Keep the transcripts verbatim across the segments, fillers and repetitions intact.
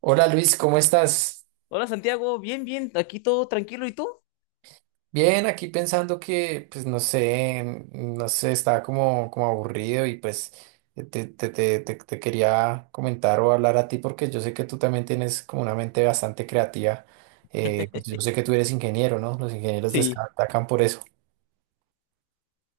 Hola Luis, ¿cómo estás? Hola Santiago, bien, bien, aquí todo tranquilo, ¿y tú? Bien, aquí pensando que, pues no sé, mm, no sé, estaba como, como aburrido y pues te, te, te, te- te quería comentar o hablar a ti porque yo sé que tú también tienes como una mente bastante creativa. Eh, pues yo sé que tú eres ingeniero, ¿no? Los ingenieros Sí, destacan por eso.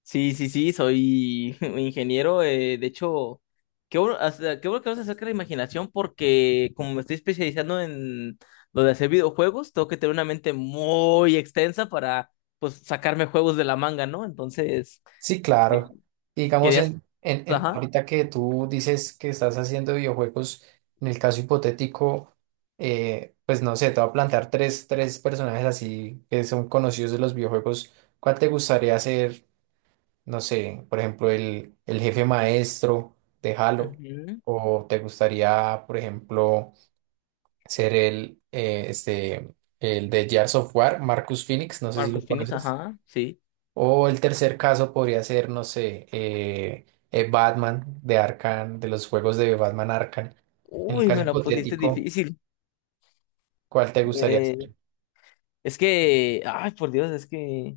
sí, sí, sí, soy ingeniero, eh, de hecho, qué bueno, hasta- qué bueno que hablas acerca de la imaginación porque como me estoy especializando en lo de hacer videojuegos, tengo que tener una mente muy extensa para, pues, sacarme juegos de la manga, ¿no? Entonces, Sí, eh, claro. Y Digamos, querías, en, en, en- ajá, ahorita que tú dices que estás haciendo videojuegos, en el caso hipotético, eh, pues no sé, te voy a plantear tres, tres personajes así que son conocidos de los videojuegos. ¿Cuál te gustaría ser? No sé, por ejemplo, el, el jefe maestro de Halo. ujú, ¿O te gustaría, por ejemplo, ser el, eh, este, el de Gears of War, Marcus Phoenix? No sé si lo Marcus Finis, conoces. ajá, sí. O el tercer caso podría ser, no sé, eh, eh, Batman de Arkham, de los juegos de Batman Arkham. En el Uy, caso me la pusiste hipotético, difícil. ¿cuál te gustaría ser? Eh, es que, ay, por Dios, es que.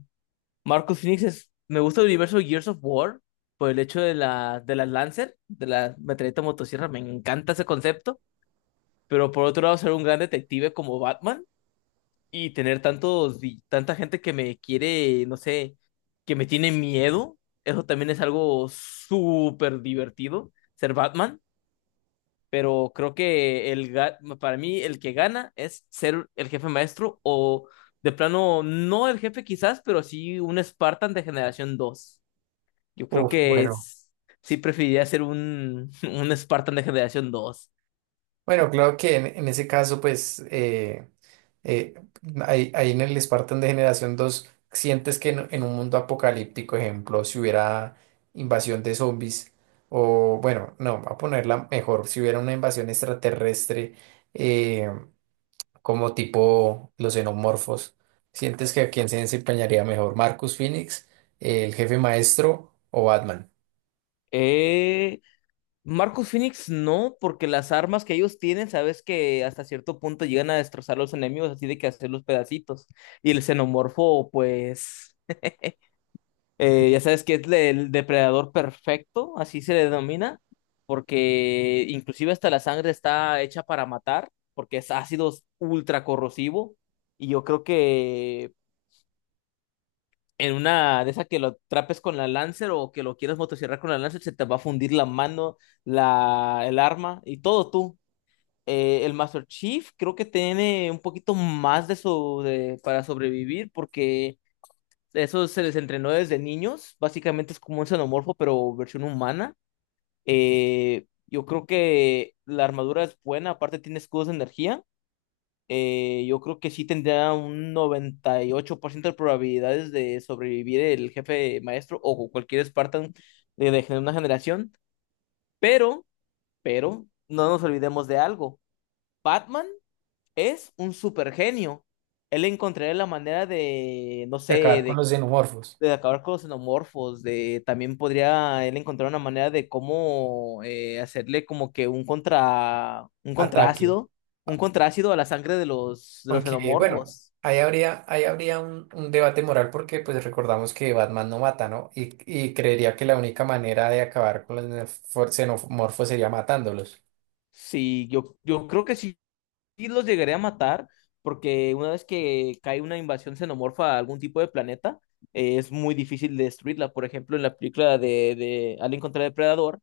Marcus Phoenix es, me gusta el universo de Gears of War por el hecho de la, de las Lancer, de la metralleta motosierra, me encanta ese concepto, pero por otro lado ser un gran detective como Batman y tener tantos, vi- tanta gente que me quiere, no sé, que me tiene miedo, eso también es algo súper divertido, ser Batman, pero creo que el, ga- para mí el que gana es ser el jefe maestro o de plano, no el jefe quizás, pero sí un Spartan de generación dos, yo creo Uf, que bueno. es- sí preferiría ser un, un Spartan de generación dos. Bueno, claro que en, en ese caso, pues, eh, eh, ahí, ahí en el Spartan de Generación dos sientes que en, en un mundo apocalíptico, ejemplo, si hubiera invasión de zombies, o bueno, no, voy a ponerla mejor, si hubiera una invasión extraterrestre. eh, Como tipo los xenomorfos. ¿Sientes que a quién se desempeñaría mejor, Marcus Phoenix, el jefe maestro o Batman? Eh, Marcus Phoenix no, porque las armas que ellos tienen, sabes que hasta cierto punto llegan a destrozar a los enemigos, así de que hacer los pedacitos. Y el xenomorfo, pues, eh, ya sabes que es le- el depredador perfecto, así se le denomina, porque inclusive hasta la sangre está hecha para matar, porque es ácido ultra corrosivo. Y yo creo que en una de esas que lo trapes con la Lancer o que lo quieras motosierrar con la Lancer, se te va a fundir la mano, la, el arma y todo tú. Eh, el Master Chief creo que tiene un poquito más de eso de, para sobrevivir porque eso se les entrenó desde niños. Básicamente es como un xenomorfo, pero versión humana. Eh, yo creo que la armadura es buena, aparte tiene escudos de energía. Eh, yo creo que sí tendría un noventa y ocho por ciento de probabilidades de sobrevivir el jefe maestro o cualquier Spartan de, de una generación, pero, pero, no nos olvidemos de algo. Batman es un supergenio. Él encontraría la manera de, no De sé, acabar con de, los xenomorfos. de acabar con los xenomorfos, de también podría él encontrar una manera de cómo eh, hacerle como que un contra, un Ataque. contraácido, un contraácido a la sangre de los, de los Aunque, bueno, xenomorfos. ahí habría, ahí habría un, un debate moral porque pues recordamos que Batman no mata, ¿no? Y, y creería que la única manera de acabar con los nefo- xenomorfos sería matándolos. Sí, yo, yo creo que sí, sí los llegaré a matar, porque una vez que cae una invasión xenomorfa a algún tipo de planeta, eh, es muy difícil destruirla. Por ejemplo, en la película de, de Alien contra el Depredador,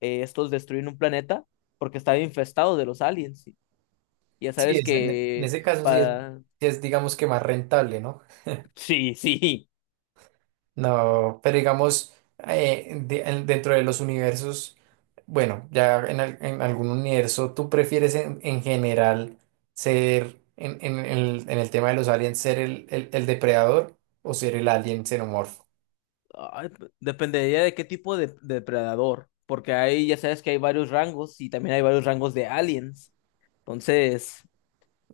eh, estos destruyen un planeta porque estaba infestado de los aliens. Y ya Sí, sabes es, en, en que. ese caso sí es, pa- sí es digamos que más rentable, ¿no? Sí, sí. No, pero digamos, eh, de- en- dentro de los universos, bueno, ya en, al- en algún universo, ¿tú prefieres en, en general ser, en, en- en el, en el tema de los aliens, ser el, el- el depredador o ser el alien xenomorfo? Ay, p- dependería de qué tipo de, de depredador, porque ahí ya sabes que hay varios rangos y también hay varios rangos de aliens. Entonces.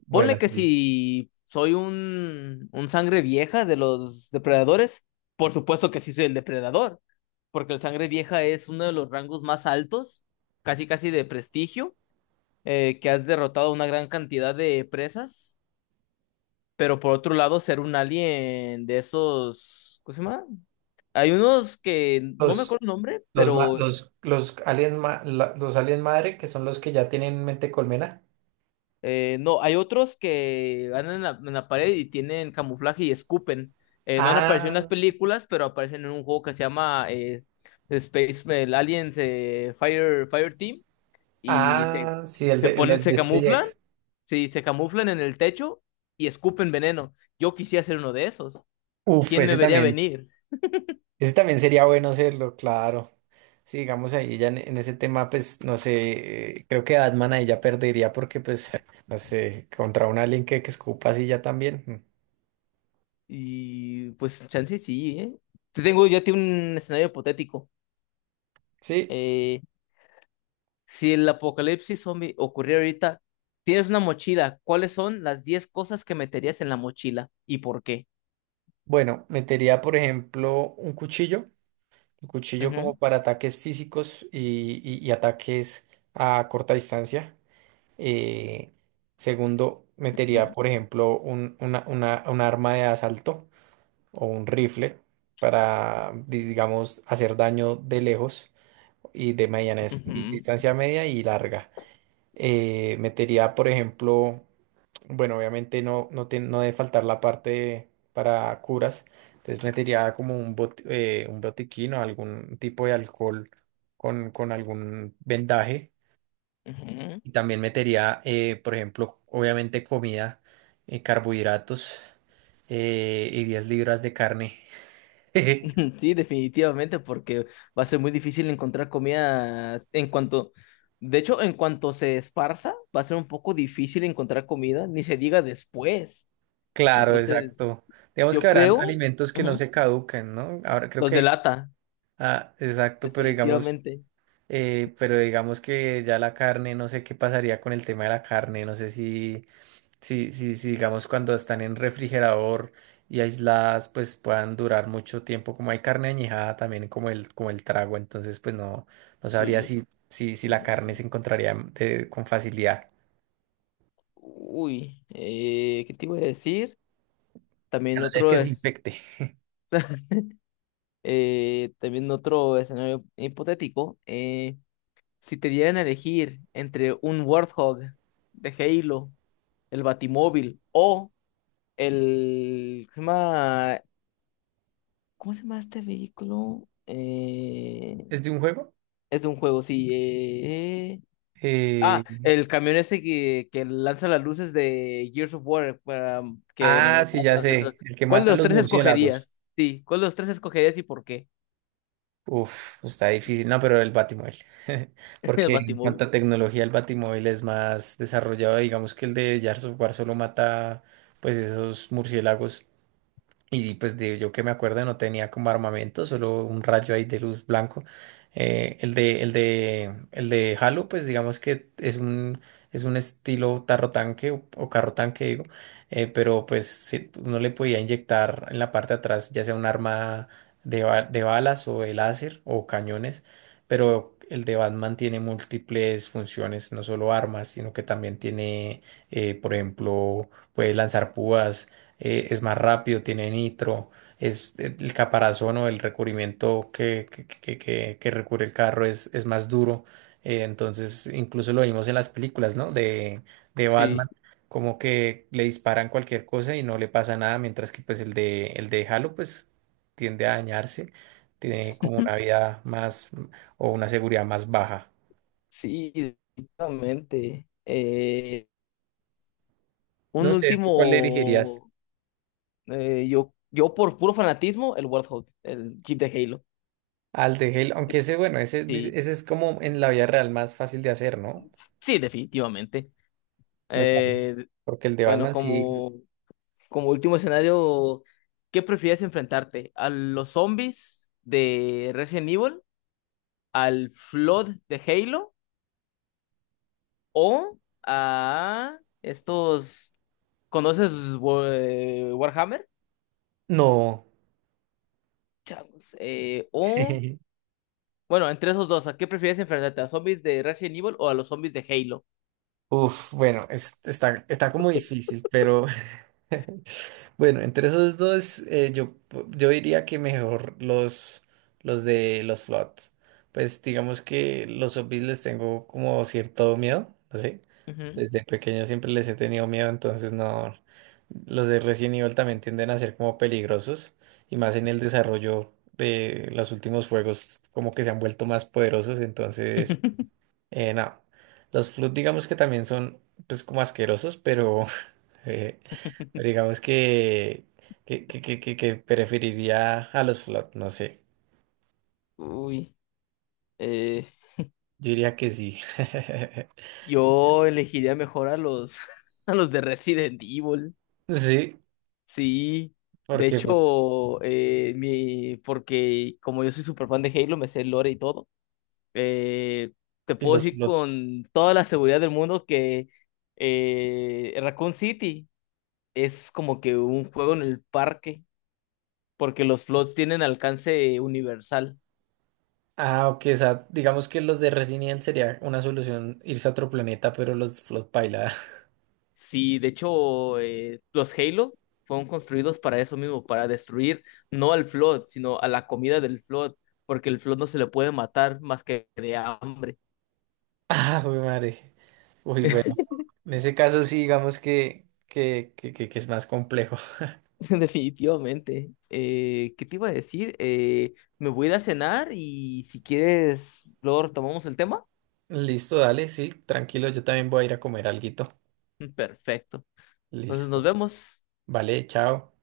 Bueno, Ponle que Sí. si soy un, un sangre vieja de los depredadores, por supuesto que sí soy el depredador, porque el sangre vieja es uno de los rangos más altos, casi casi de prestigio, eh, que has derrotado una gran cantidad de presas, pero por otro lado ser un alien de esos, ¿cómo se llama? Hay unos que no me los, acuerdo el nombre, los, ma- pero. los, los, aliens ma- la- los aliens madre, que son los que ya tienen mente colmena. Eh, no, hay otros que andan en la, en la pared y tienen camuflaje y escupen. Eh, no han aparecido en las Ah, películas, pero aparecen en un juego que se llama eh, Space el Aliens, eh, Fire, Fire Team y se, ah, sí, el se de, el ponen, se de camuflan, SpaceX. sí, se camuflan en el techo y escupen veneno. Yo quisiera ser uno de esos. Uf, ¿Quién me ese vería también. venir? Ese también sería bueno hacerlo, claro. Sí, digamos ahí ya en, en ese tema, pues no sé, eh, creo que Atman ahí ya perdería porque pues, no sé, contra un alien que, que escupa así ya también. Mm. Y pues chance sí, ¿eh? Te tengo, yo tengo un escenario hipotético. Sí, Eh, Si el apocalipsis zombie ocurriera ahorita, tienes una mochila, ¿cuáles son las diez cosas que meterías en la mochila y por qué? bueno, metería por ejemplo un cuchillo, un cuchillo Ujú, como para ataques físicos y, y- y ataques a corta distancia. Eh, Segundo, ujú, metería por ejemplo un, una, una- un arma de asalto. O un rifle para, digamos, hacer daño de lejos y de mediana es- distancia media y larga. Eh, metería, por ejemplo, bueno, obviamente no, no, te- no debe faltar la parte para curas, entonces metería como un, bot- eh, un botiquín o algún tipo de alcohol con, con algún vendaje. ujú, ujú. Y también metería, eh, por ejemplo, obviamente comida, eh, carbohidratos eh, y diez libras de carne. Sí, definitivamente, porque va a ser muy difícil encontrar comida en cuanto, de hecho, en cuanto se esparza, va a ser un poco difícil encontrar comida, ni se diga después. Claro, Entonces, exacto. Digamos que yo habrán creo, alimentos que no ujú, se caducan, ¿no? Ahora creo los que, delata, ah, exacto, pero digamos, definitivamente. eh, pero digamos que ya la carne, no sé qué pasaría con el tema de la carne, no sé si, si, si, si digamos cuando están en refrigerador y aisladas, pues puedan durar mucho tiempo, como hay carne añejada también como el, como el trago, entonces pues no, no sabría Sí. si, si, si la carne se Mm. encontraría de- con facilidad. Uy, eh, ¿qué te iba a decir? A También no ser otro que se es, infecte. eh, también otro escenario hipotético. Eh, si te dieran a elegir entre un Warthog de Halo, el Batimóvil o el, ¿cómo se llama? ¿Cómo se llama este vehículo? Eh, ¿Es de un juego? Es un juego, sí. eh, Eh, Ah, el camión ese que, que lanza las luces de Gears of War para que Ah, sí, mataba ya a los otros. sé. El que ¿Cuál de mata a los los tres murciélagos. escogerías? Sí, ¿cuál de los tres escogerías y por qué? Uf, está difícil. No, pero el Batimóvil. El Porque en Batimóvil. cuanto a tecnología, el Batimóvil es más desarrollado. Digamos que el de Gears of War solo mata, pues, esos murciélagos. Y pues de, yo que me acuerdo no tenía como armamento, solo un rayo ahí de luz blanco. Eh, el de, el de, el de Halo, pues digamos que es un, es un estilo tarro tanque o, o carro tanque, digo. Eh, pero pues sí, uno le podía inyectar en la parte de atrás, ya sea un arma de, ba- de balas o de láser o cañones. Pero el de Batman tiene múltiples funciones, no solo armas, sino que también tiene, eh, por ejemplo, puede lanzar púas eh, es más rápido, tiene nitro, es el caparazón o el recubrimiento que, que, que- que- que recubre el carro es, es más duro. Eh, entonces, incluso lo vimos en las películas, ¿no? De, de Batman, Sí. como que le disparan cualquier cosa y no le pasa nada, mientras que pues el de, el de Halo pues tiende a dañarse, tiene como una vida más o una seguridad más baja. Sí, definitivamente. Eh, No Un sé, ¿tú cuál le dirigirías? último, eh, yo, yo por puro fanatismo, el Warthog, el Jeep de Halo. Al de Halo, aunque ese, bueno, ese, dice- Sí, ese es como en la vida real más fácil de hacer, ¿no? sí, definitivamente. Me parece. Eh, Porque el de bueno, Batman sí. como como último escenario, ¿qué prefieres enfrentarte? ¿A los zombies de Resident Evil? ¿Al Flood de Halo? ¿O a estos? ¿Conoces Wa- eh, Warhammer? No. Changos, eh, o. Bueno, entre esos dos, ¿a qué prefieres enfrentarte? ¿A zombies de Resident Evil o a los zombies de Halo? Uf, bueno, es- está, está como difícil, pero Bueno, entre esos dos, eh, yo, yo diría que mejor los, los de los Floods. Pues digamos que los zombies les tengo como cierto miedo, ¿sí? Ujú. Desde pequeño siempre les he tenido miedo, entonces no. Los de Resident Evil también tienden a ser como peligrosos, y más en el desarrollo de los últimos juegos, como que se han vuelto más poderosos, entonces, eh, no. Los Flood digamos que también son, pues, como asquerosos, pero. Eh, pero digamos que, que, que, que, que- que preferiría a los flot, no sé. Uy, eh, Yo diría que sí. yo elegiría mejor a los, a los de Resident Evil. Sí, Sí, de porque hecho, eh, mi, porque como yo soy súper fan de Halo, me sé el lore y todo, eh, te y puedo los decir flot. con toda la seguridad del mundo que eh, Raccoon City es como que un juego en el parque, porque los flots tienen alcance universal. Ah, ok, o sea, digamos que los de Resident Evil sería una solución irse a otro planeta, pero los flot paila. Sí, de hecho, eh, los Halo fueron construidos para eso mismo, para destruir no al flot, sino a la comida del flot, porque el flot no se le puede matar más que de hambre. Ah, uy, madre. Uy, bueno. En ese caso sí, digamos que, que, que, que, que es más complejo. Definitivamente. Eh, ¿qué te iba a decir? Eh, me voy a ir a cenar y si quieres, luego retomamos el tema. Listo, dale, sí, tranquilo, yo también voy a ir a comer alguito. Perfecto. Entonces nos Listo. vemos. Vale, chao.